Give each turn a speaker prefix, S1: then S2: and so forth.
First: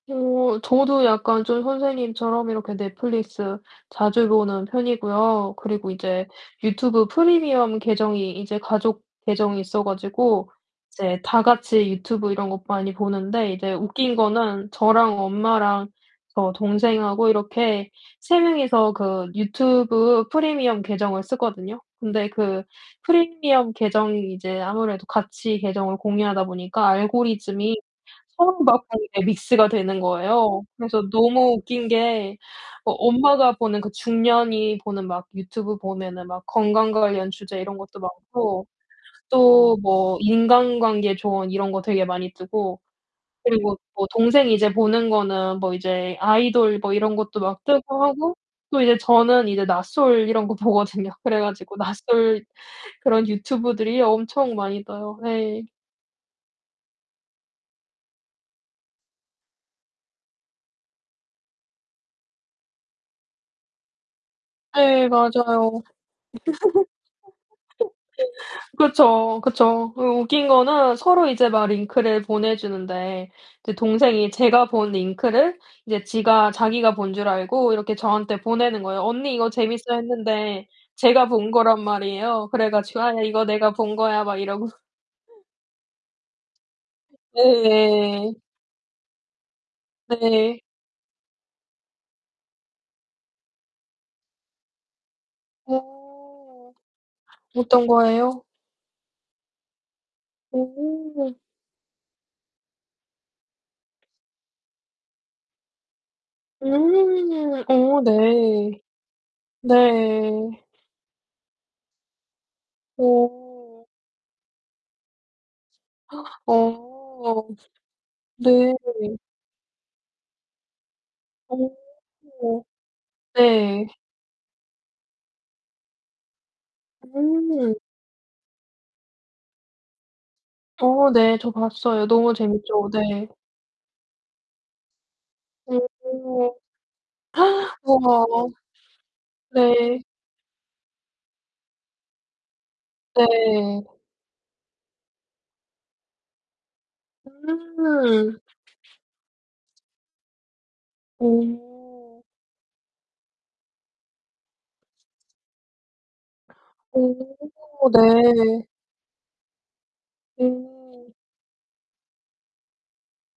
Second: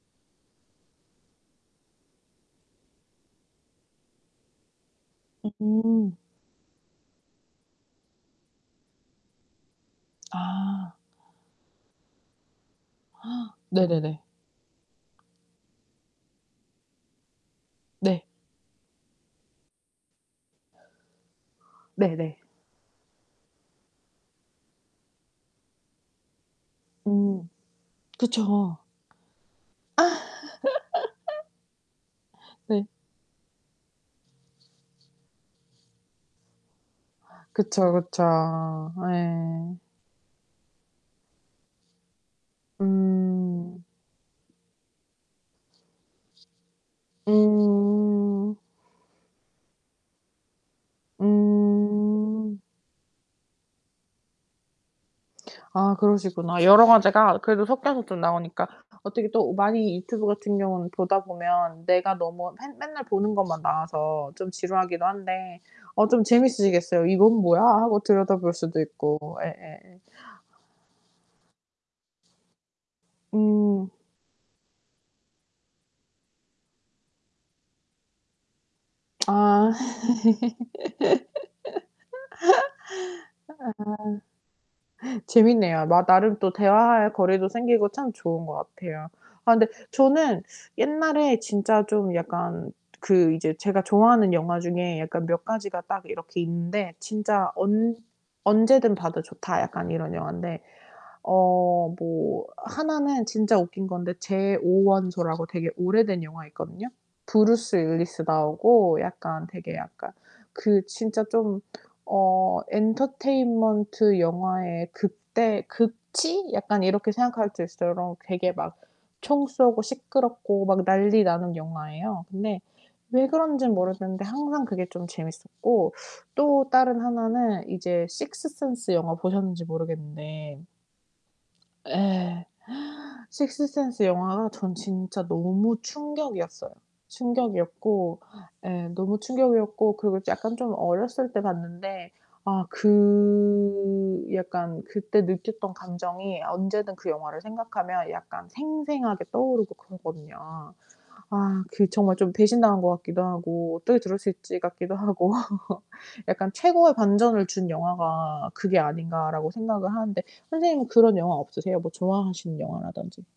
S1: 어 저도 약간 좀 선생님처럼 이렇게 넷플릭스 자주 보는 편이고요. 그리고
S2: 음.
S1: 이제 유튜브 프리미엄 계정이 이제 가족 계정이 있어 가지고
S2: 아.
S1: 이제 다 같이 유튜브 이런 거 많이 보는데 이제 웃긴
S2: 네네네.
S1: 거는 저랑 엄마랑 저 동생하고 이렇게
S2: 네.
S1: 3 명이서 그 유튜브 프리미엄 계정을 쓰거든요. 근데
S2: 네네.
S1: 그 프리미엄 계정이 이제 아무래도 같이 계정을 공유하다 보니까
S2: 음
S1: 알고리즘이 서로
S2: 그쵸.
S1: 막 아이 예 믹스가 되는 거예요. 그래서 너무 웃긴 게
S2: 네.
S1: 어 엄마가 보는 그 중년이 보는 막 유튜브 보면은 막 건강 관련 주제 이런
S2: 그쵸,
S1: 것도
S2: 그쵸.
S1: 많고 또
S2: 예.
S1: 뭐 인간관계 조언 이런 거 되게 많이 뜨고 그리고
S2: 음.
S1: 뭐 동생이 이제 보는 거는 뭐 이제 아이돌 뭐 이런 것도 막 뜨고 하고
S2: 음.
S1: 또 이제 저는 이제 나솔 이런 거 보거든요. 그래 가지고 나솔
S2: 음.
S1: 그런 유튜브들이 엄청 많이 떠요. 예.
S2: 아 그러시구나. 여러 가지가 그래도 섞여서 좀 나오니까 어떻게 또 많이 유튜브 같은 경우는 보다 보면 내가 너무 맨 맨날 보는 것만 나와서 좀 지루하기도
S1: 예
S2: 한데
S1: 맞아요.
S2: 어 좀 재밌으시겠어요. '이건 뭐야.' 하고 들여다 볼 수도 있고.
S1: 그쵸. 그쵸.
S2: 예예예.
S1: 그리고 웃긴 거는 서로 이제 막 링크를 보내 주는데 이제
S2: 음.
S1: 동생이 제가 본 링크를 이제 지가 자기가 본 줄 알고 이렇게 저한테 보내는 거에요.
S2: 아.
S1: "언니 이거
S2: 아
S1: 재밌어." 했는데 제가 본 거란 말이에요. 그래 가지고 "아 이거 내가 본 거야." 막 이러고
S2: 재밌네요. 막 나름 또 대화할
S1: 예
S2: 거리도 생기고 참
S1: 예.
S2: 좋은 것 같아요. 아 근데 저는
S1: 네.
S2: 옛날에 진짜 좀 약간 그 이제 제가 좋아하는 영화 중에 약간 몇 가지가 딱 이렇게
S1: 어
S2: 있는데, 진짜
S1: 어떤
S2: 언
S1: 거예요?
S2: 언제든 봐도 좋다 약간 이런 영화인데.
S1: 오.
S2: 어 뭐 하나는 진짜 웃긴 건데 제 5 원소라고 되게 오래된 영화 있거든요.
S1: 음
S2: 브루스
S1: 어
S2: 윌리스
S1: 네.
S2: 나오고 약간 되게 약간
S1: 네.
S2: 그 진짜 좀 어
S1: 어.
S2: 엔터테인먼트 영화의 극대, 극치? 약간 이렇게
S1: 어
S2: 생각할 수 있어요. 요런 되게
S1: 네.
S2: 막 총 쏘고 시끄럽고 막 난리 나는
S1: 어
S2: 영화예요. 근데 왜 그런진
S1: 네.
S2: 모르겠는데 항상 그게 좀 재밌었고 또 다른 하나는
S1: 음.
S2: 이제 식스센스 영화 보셨는지 모르겠는데
S1: 어 네. 저 봤어요. 너무
S2: 예.
S1: 재밌죠. 네.
S2: 식스센스 영화가 전 진짜 너무
S1: 어.
S2: 충격이었어요. 충격이었고
S1: 우와.
S2: 예 너무 충격이었고
S1: 네.
S2: 그리고 약간 좀 어렸을 때 봤는데 아
S1: 네.
S2: 그 약간 그때 느꼈던 감정이 언제든 그 영화를 생각하면
S1: 음.
S2: 약간 생생하게 떠오르고 그러거든요. 아 그 정말
S1: 어.
S2: 좀 배신당한 것 같기도 하고 '어떻게 저럴 수 있지?' 같기도 하고 약간 '최고의 반전을 준
S1: 어
S2: 영화가
S1: 네.
S2: 그게 아닌가.'라고 생각을 하는데 선생님은
S1: 오.
S2: 그런 영화 없으세요? 뭐 좋아하시는 영화라든지.